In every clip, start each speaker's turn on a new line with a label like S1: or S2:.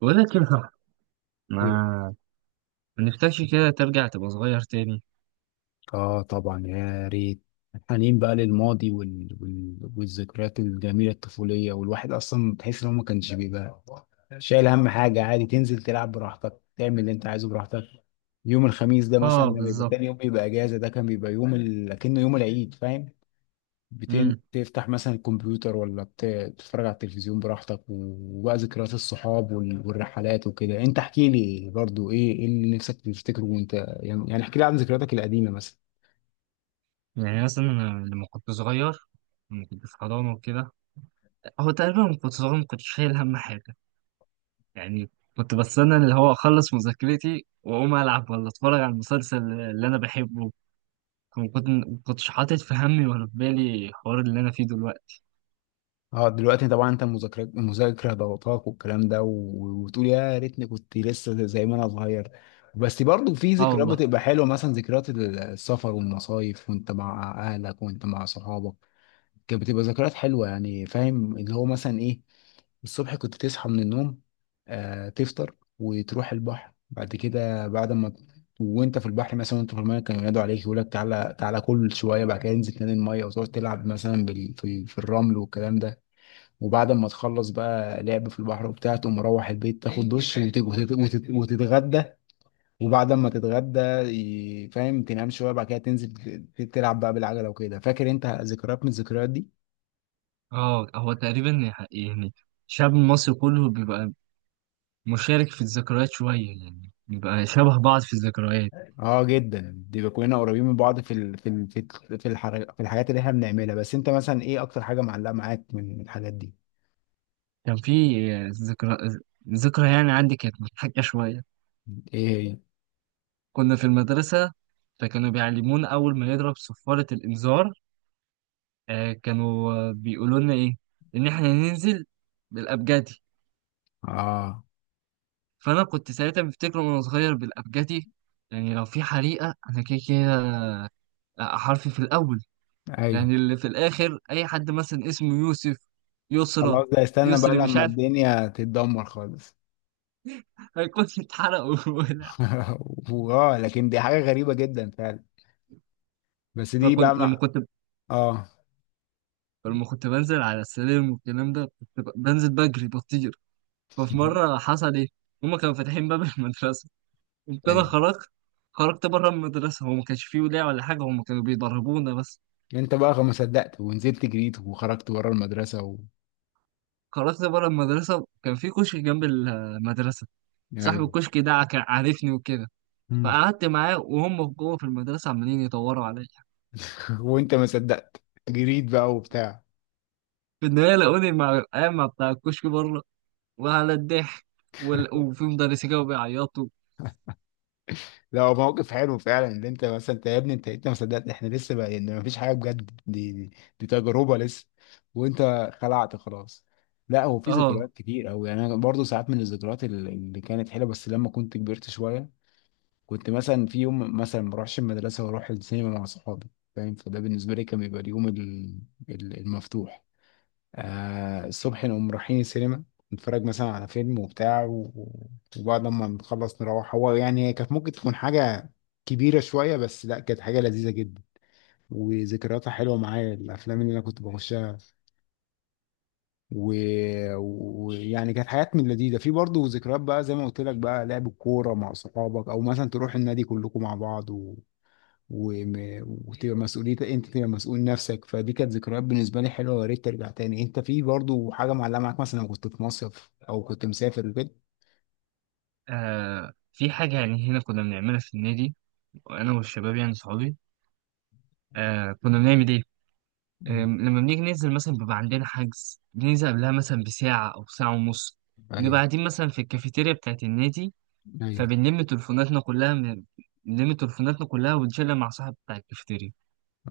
S1: بقول لك ايه، صح. ما
S2: إيه.
S1: ما نفسكش كده ترجع تبقى صغير تاني.
S2: اه طبعا يا ريت. حنين بقى للماضي والذكريات الجميله الطفوليه، والواحد اصلا تحس ان هو ما كانش بيبقى شايل هم حاجه. عادي تنزل تلعب براحتك، تعمل اللي انت عايزه براحتك. يوم الخميس ده مثلا
S1: اه،
S2: لما يبقى
S1: بالظبط.
S2: تاني يوم بيبقى اجازه، ده كان بيبقى كأنه يوم العيد، فاهم؟
S1: امم
S2: تفتح مثلا الكمبيوتر، ولا تتفرج على التلفزيون براحتك. وبقى ذكريات الصحاب وال... والرحلات وكده. انت احكي لي برضو ايه اللي نفسك تفتكره وانت، يعني احكي لي عن ذكرياتك القديمه مثلا.
S1: يعني مثلا أنا لما كنت صغير، لما كنت في حضانة وكده. هو تقريبا لما كنت صغير ما كنتش شايل هم حاجة. يعني كنت بستنى اللي هو أخلص مذاكرتي وأقوم ألعب ولا أتفرج على المسلسل اللي أنا بحبه. ما كنتش حاطط في همي ولا في بالي الحوار اللي أنا فيه دلوقتي.
S2: اه دلوقتي طبعا انت المذاكره ضغطاك والكلام ده، و- وتقول يا ريتني كنت لسه زي ما انا صغير. بس برضو في
S1: اه
S2: ذكريات
S1: والله.
S2: بتبقى حلوه، مثلا ذكريات السفر والمصايف، وانت مع اهلك وانت مع صحابك. كانت بتبقى ذكريات حلوه يعني، فاهم؟ اللي هو مثلا ايه، الصبح كنت تصحى من النوم، تفطر وتروح البحر بعد كده. بعد ما وانت في البحر مثلا، وانت في الميه كانوا ينادوا عليك، يقول لك تعالى تعالى كل شويه. بعد كده انزل تاني الميه وتقعد تلعب مثلا في الرمل والكلام ده. وبعد ما تخلص بقى لعب في البحر وبتاع، تقوم مروح البيت، تاخد دش وت- وت- وت- وتتغدى. وبعد ما تتغدى فاهم، تنام شويه، بعد كده تنزل تلعب بقى بالعجله وكده. فاكر انت ذكريات من الذكريات دي؟
S1: اه، هو تقريبا يعني شعب مصر كله بيبقى مشارك في الذكريات شوية، يعني نبقى شبه بعض في الذكريات.
S2: اه جدا. دي كلنا قريبين من بعض في ال... في ال... في ال- في, الحر... في الحاجات اللي احنا بنعملها. بس انت مثلا ايه اكتر حاجه معلقه معاك من الحاجات دي؟
S1: كان في آه، ذكرى، ذكرى يعني عندي كانت مضحكة شوية.
S2: ايه هي؟
S1: كنا في المدرسة، فكانوا بيعلمونا أول ما نضرب صفارة الإنذار آه، كانوا آه، بيقولوا لنا إيه؟ إن إحنا ننزل بالأبجدي.
S2: اه،
S1: فأنا كنت ساعتها بفتكر وأنا صغير بالأبجدي يعني لو في حريقة أنا كده كده حرفي في الأول،
S2: ايوه.
S1: يعني اللي في الآخر أي حد مثلا اسمه يوسف، يسرى،
S2: خلاص ده استنى بقى
S1: يسري مش
S2: لما
S1: عارف
S2: الدنيا تتدمر خالص.
S1: هيكون اتحرقوا.
S2: واه، لكن دي حاجه غريبه جدا فعلا. بس دي
S1: فكنت
S2: بقى مع... اه.
S1: لما كنت بنزل على السلم والكلام ده كنت بنزل بجري بطير. ففي مرة حصل إيه؟ هما كانوا فاتحين باب المدرسة، قمت أنا
S2: ايوه،
S1: خرجت، خرجت بره المدرسة. هو ما كانش فيه ولاية ولا حاجة، هما كانوا بيضربونا بس.
S2: انت بقى ما صدقت ونزلت جريت وخرجت بره المدرسه و...
S1: خرجت بره المدرسة كان في كشك جنب المدرسة، صاحب
S2: ايوه.
S1: الكشك ده كان عارفني وكده،
S2: مم.
S1: فقعدت معاه وهم جوه في المدرسة عمالين يدوروا عليا.
S2: وانت ما صدقت، جريت بقى وبتاع.
S1: في النهاية لقوني مع القايمة بتاع الكشك بره، وعلى الضحك، وفي مدرسين كانوا بيعيطوا.
S2: لا، هو موقف حلو فعلا، ان انت مثلا انت يا ابني، انت ما صدقت. احنا لسه بقى يعني ما فيش حاجه بجد، دي تجربه لسه، وانت خلعت خلاص. لا، هو في
S1: اه،
S2: ذكريات كتير قوي يعني. انا برضه ساعات من الذكريات اللي كانت حلوه، بس لما كنت كبرت شويه. كنت مثلا في يوم مثلا ما اروحش المدرسه واروح السينما مع صحابي، فاهم؟ فده بالنسبه لي كان بيبقى اليوم المفتوح. الصبح نقوم رايحين السينما، نتفرج مثلا على فيلم وبتاع، و- و- وبعد ما نخلص نروح. هو يعني هي كانت ممكن تكون حاجه كبيره شويه، بس لا، كانت حاجه لذيذه جدا، وذكرياتها حلوه معايا، الافلام اللي انا كنت بخشها. ويعني يعني كانت حاجات من لذيذه. في برضه ذكريات بقى زي ما قلت لك بقى، لعب الكوره مع صحابك، او مثلا تروح النادي كلكم مع بعض، وم... وتبقى مسؤوليتك، انت تبقى مسؤول نفسك. فدي كانت ذكريات بالنسبه لي حلوه، ويا ريت ترجع تاني. انت في برضو حاجه معلقه معاك مثلا، لو كنت في مصيف او كنت مسافر وكده؟
S1: آه في حاجة يعني هنا كنا بنعملها في النادي أنا والشباب يعني صحابي. آه كنا بنعمل إيه؟ آه
S2: مم.
S1: لما بنيجي ننزل مثلا بيبقى عندنا حجز بننزل قبلها مثلا بساعة أو ساعة ونص، بنبقى
S2: ايوه.
S1: قاعدين مثلا في الكافيتيريا بتاعت النادي،
S2: ايوه.
S1: فبنلم تليفوناتنا كلها من- بنلم تليفوناتنا كلها ونشيلها مع صاحب بتاع الكافيتيريا،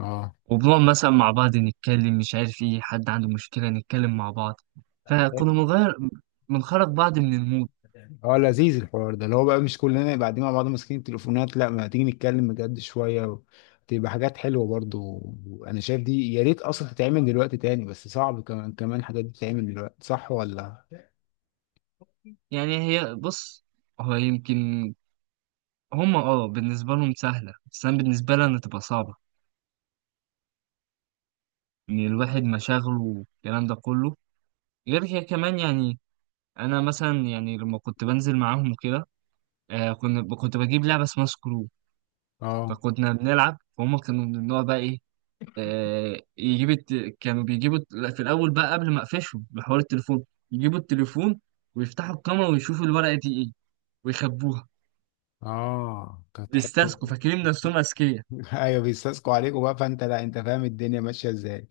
S2: اه.
S1: وبنقعد مثلا مع بعض نتكلم مش عارف إيه، حد عنده مشكلة نتكلم مع بعض، فكنا بنغير، بنخرج بعض من المود.
S2: اه لذيذ الحوار ده، اللي هو بقى مش كلنا يبقى قاعدين مع بعض ماسكين التليفونات، لا، ما تيجي نتكلم بجد شويه و... تبقى حاجات حلوه برضو. انا شايف دي يا ريت اصلا تتعمل دلوقتي تاني، بس صعب، كمان كمان الحاجات دي تتعمل دلوقتي، صح ولا؟
S1: يعني هي بص، هو يمكن هم اه بالنسبة لهم سهلة، بس أنا بالنسبة لي أنا تبقى صعبة. إن الواحد مشاغله والكلام ده كله، غير كده كمان يعني. أنا مثلا يعني لما كنت بنزل معاهم وكده آه كنت بجيب لعبة اسمها سكرو،
S2: اه.
S1: فكنا بنلعب، فهم كانوا من النوع بقى إيه، آه يجيب الت... كانوا بيجيبوا لا، في الأول بقى قبل ما أقفشهم بحوار التليفون، يجيبوا التليفون ويفتحوا الكاميرا ويشوفوا الورقة دي إيه ويخبوها،
S2: اه كانت حلوه.
S1: بيستسقوا فاكرين نفسهم أذكياء.
S2: ايوه بيستسقوا عليكم بقى، فانت لا، انت فاهم الدنيا ماشيه ازاي.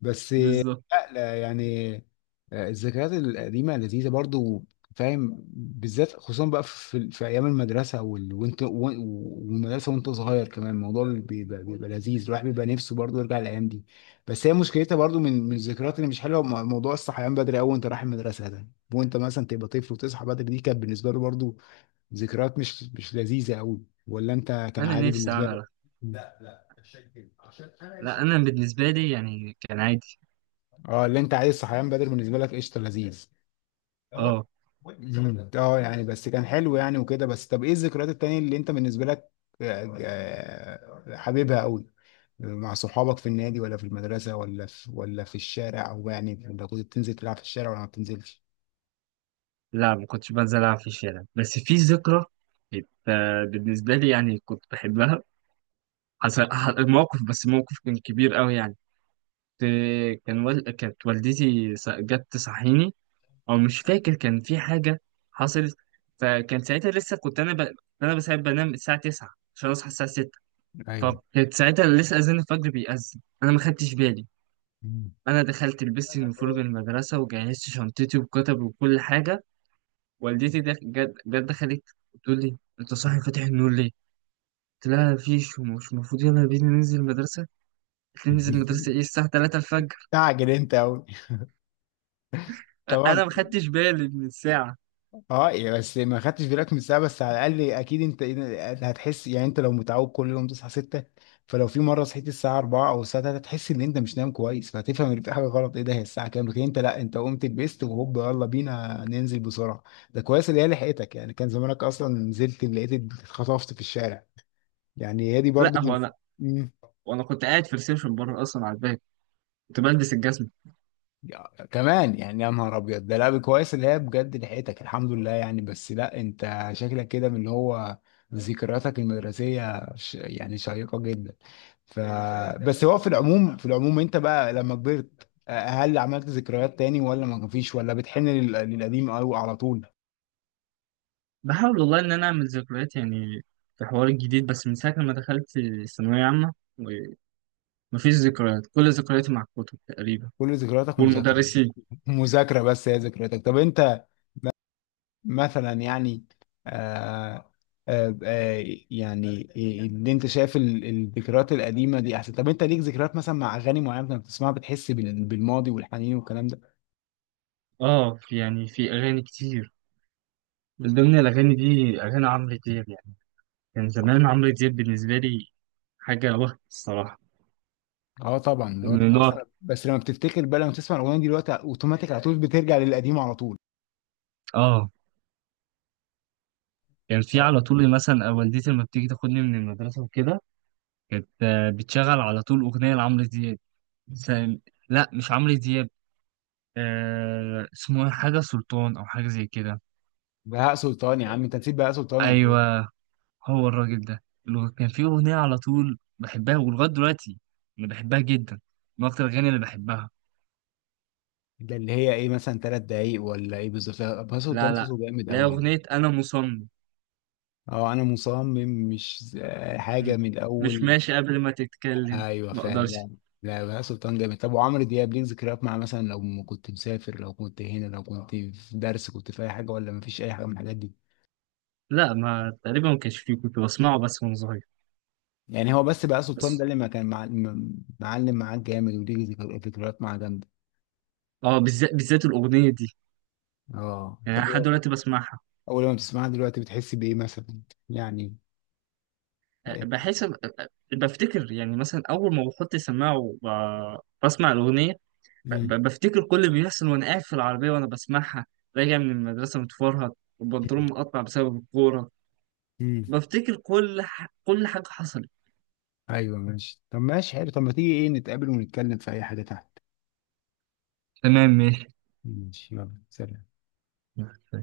S2: بس
S1: بالظبط.
S2: لا، لا يعني. آه، الذكريات القديمه لذيذه برضو، فاهم؟ بالذات خصوصا بقى في ايام المدرسه وال... وانت و- والمدرسه، وانت صغير كمان الموضوع بيبقى لذيذ. الواحد بيبقى نفسه برضو يرجع الايام دي. بس هي مشكلتها برضو من الذكريات اللي مش حلوه، موضوع الصحيان بدري قوي وانت رايح المدرسه ده. وانت مثلا تبقى طفل وتصحى بدري، دي كانت بالنسبه له برضو ذكريات مش لذيذه قوي، ولا انت كان
S1: أنا
S2: عادي
S1: نفسي
S2: بالنسبه
S1: أعمل،
S2: لك؟
S1: لا انا بالنسبه لي يعني كان عادي.
S2: اه، اللي انت عايز صحيان بدري بالنسبه لك قشطه لذيذ.
S1: اه.
S2: مم. اه يعني بس كان حلو يعني وكده. بس طب ايه الذكريات التانية اللي انت بالنسبه لك آه، آه، حبيبها قوي؟ مع صحابك في النادي، ولا في المدرسه، ولا في الشارع؟ او يعني انت كنت بتنزل تلعب في الشارع ولا ما بتنزلش؟
S1: لا ما كنتش بنزل العب في الشارع، بس في ذكرى كانت آه، بالنسبه لي يعني كنت بحبها. حصل موقف، بس موقف كان كبير قوي يعني. كانت والدتي جت تصحيني، او مش فاكر كان في حاجه حصلت. فكان ساعتها لسه كنت انا ب... انا بس بنام الساعه 9 عشان اصحى الساعه 6،
S2: ايوه.
S1: فكانت ساعتها لسه اذان الفجر بيأذن انا ما خدتش بالي.
S2: مم.
S1: انا دخلت لبست يونيفورم المدرسه وجهزت شنطتي وكتب وكل حاجه، والدتي ده جت دخلت بتقول لي انت صاحي فاتح النور ليه؟ قلت لها مفيش ومش المفروض يلا بينا ننزل المدرسة. قلت لي ننزل المدرسة ايه الساعة 3 الفجر.
S2: تعجل انت قوي، طبعا.
S1: انا ما خدتش بالي من الساعة.
S2: اه يعني بس ما خدتش بالك من الساعه، بس على الاقل اكيد انت هتحس يعني، انت لو متعود كل يوم تصحى 6، فلو في مره صحيت الساعه 4 او الساعه 3 هتحس ان انت مش نايم كويس، فهتفهم ان في حاجه غلط، ايه ده، هي الساعه كام؟ لكن انت لا، انت قمت لبست وهوب يلا بينا ننزل بسرعه. ده كويس اللي هي لحقتك، يعني كان زمانك اصلا نزلت لقيت اتخطفت في الشارع، يعني هي دي
S1: لا
S2: برضو
S1: هو انا،
S2: من
S1: وانا كنت قاعد في الريسبشن بره اصلا على الباب، كنت بلبس الجزمة.
S2: كمان. يعني يا نهار ابيض، ده لعب كويس اللي هي بجد لحقتك الحمد لله يعني. بس لا، انت شكلك كده من اللي هو ذكرياتك المدرسيه يعني شيقه جدا. ف. بس هو في العموم في العموم انت بقى لما كبرت آه، هل عملت ذكريات تاني، ولا ما فيش، ولا بتحن للقديم قوي على طول؟
S1: بحاول والله ان انا اعمل ذكريات يعني في حوار الجديد، بس من ساعة لما دخلت ثانوية عامة مفيش ذكريات، كل ذكرياتي مع الكتب تقريبا
S2: كل ذكرياتك مذاكره.
S1: والمدرسين.
S2: مذاكره، بس هي ذكرياتك. طب انت مثلا يعني آه، آه، آه، يعني اللي انت شايف الذكريات القديمه دي احسن؟ طب انت ليك ذكريات مثلا مع اغاني معينه كنت بتسمعها بتحس بال- بالماضي والحنين والكلام ده؟
S1: اه، في يعني في اغاني كتير، من ضمن الاغاني دي اغاني عمرو دياب. كان زمان عمرو دياب بالنسبة لي حاجة وهم الصراحة.
S2: اه طبعا، لو
S1: من
S2: انت
S1: اللي هو
S2: اصلا بس لما بتفتكر بقى، لما تسمع الاغنيه دي دلوقتي اوتوماتيك على طول بترجع للقديم على طول.
S1: اه كان في على طول مثلا آه، والدتي لما بتيجي تاخدني من المدرسة وكده، كانت آه، بتشغل على طول أغنية لعمرو دياب، مثلا. لا مش عمرو دياب، آه اسمه إيه؟ حاجة سلطان أو حاجة زي كده.
S2: بهاء سلطان يا عم، انت نسيت بهاء سلطان ولا ايه؟
S1: أيوه، هو الراجل ده اللي كان في أغنية على طول بحبها ولغاية دلوقتي، أنا بحبها جدا، من أكتر الأغاني اللي بحبها.
S2: ده اللي هي ايه، مثلا 3 دقايق، ولا ايه بالظبط؟ لا، بهاء
S1: لا
S2: سلطان
S1: لا،
S2: صوته جامد
S1: لا
S2: قوي يعني.
S1: أغنية أنا مصمم.
S2: اه انا مصمم، مش
S1: م-
S2: حاجه من
S1: مش
S2: الاول.
S1: ماشي قبل ما تتكلم،
S2: ايوه
S1: ما
S2: فعلا.
S1: أقدرش.
S2: لا، لا، بهاء سلطان جامد. طب وعمرو دياب ليك ذكريات مع، مثلا لو كنت مسافر، لو كنت هنا، لو كنت في درس، كنت في اي حاجه، ولا مفيش اي حاجه من الحاجات دي؟
S1: لا ما تقريبا ما كانش فيه، كنت بسمعه بس وانا صغير.
S2: يعني هو بس بهاء سلطان ده
S1: بس
S2: اللي ما كان معلم معاك جامد، وليك ذكريات معاه جامده.
S1: اه بالذات، بالذات الاغنيه دي،
S2: اه.
S1: يعني أنا
S2: طب
S1: لحد دلوقتي بسمعها.
S2: اول ما بتسمعها دلوقتي بتحس بايه مثلا، يعني؟
S1: أه،
S2: إيه؟
S1: بحس أه، أه، بفتكر يعني مثلا اول ما بحط سماعه بسمع الاغنيه،
S2: مم.
S1: بفتكر كل اللي بيحصل وانا قاعد في العربيه وانا بسمعها راجع من المدرسه متفرهد والبنطلون مقطع بسبب الكوره.
S2: مم.
S1: بفتكر كل كل حاجه حصلت.
S2: ايوه ماشي. طب ماشي حلو، طب ما تيجي ايه نتقابل ونتكلم في اي حاجه تحت.
S1: تمام،
S2: ماشي يلا سلام.
S1: ماشي.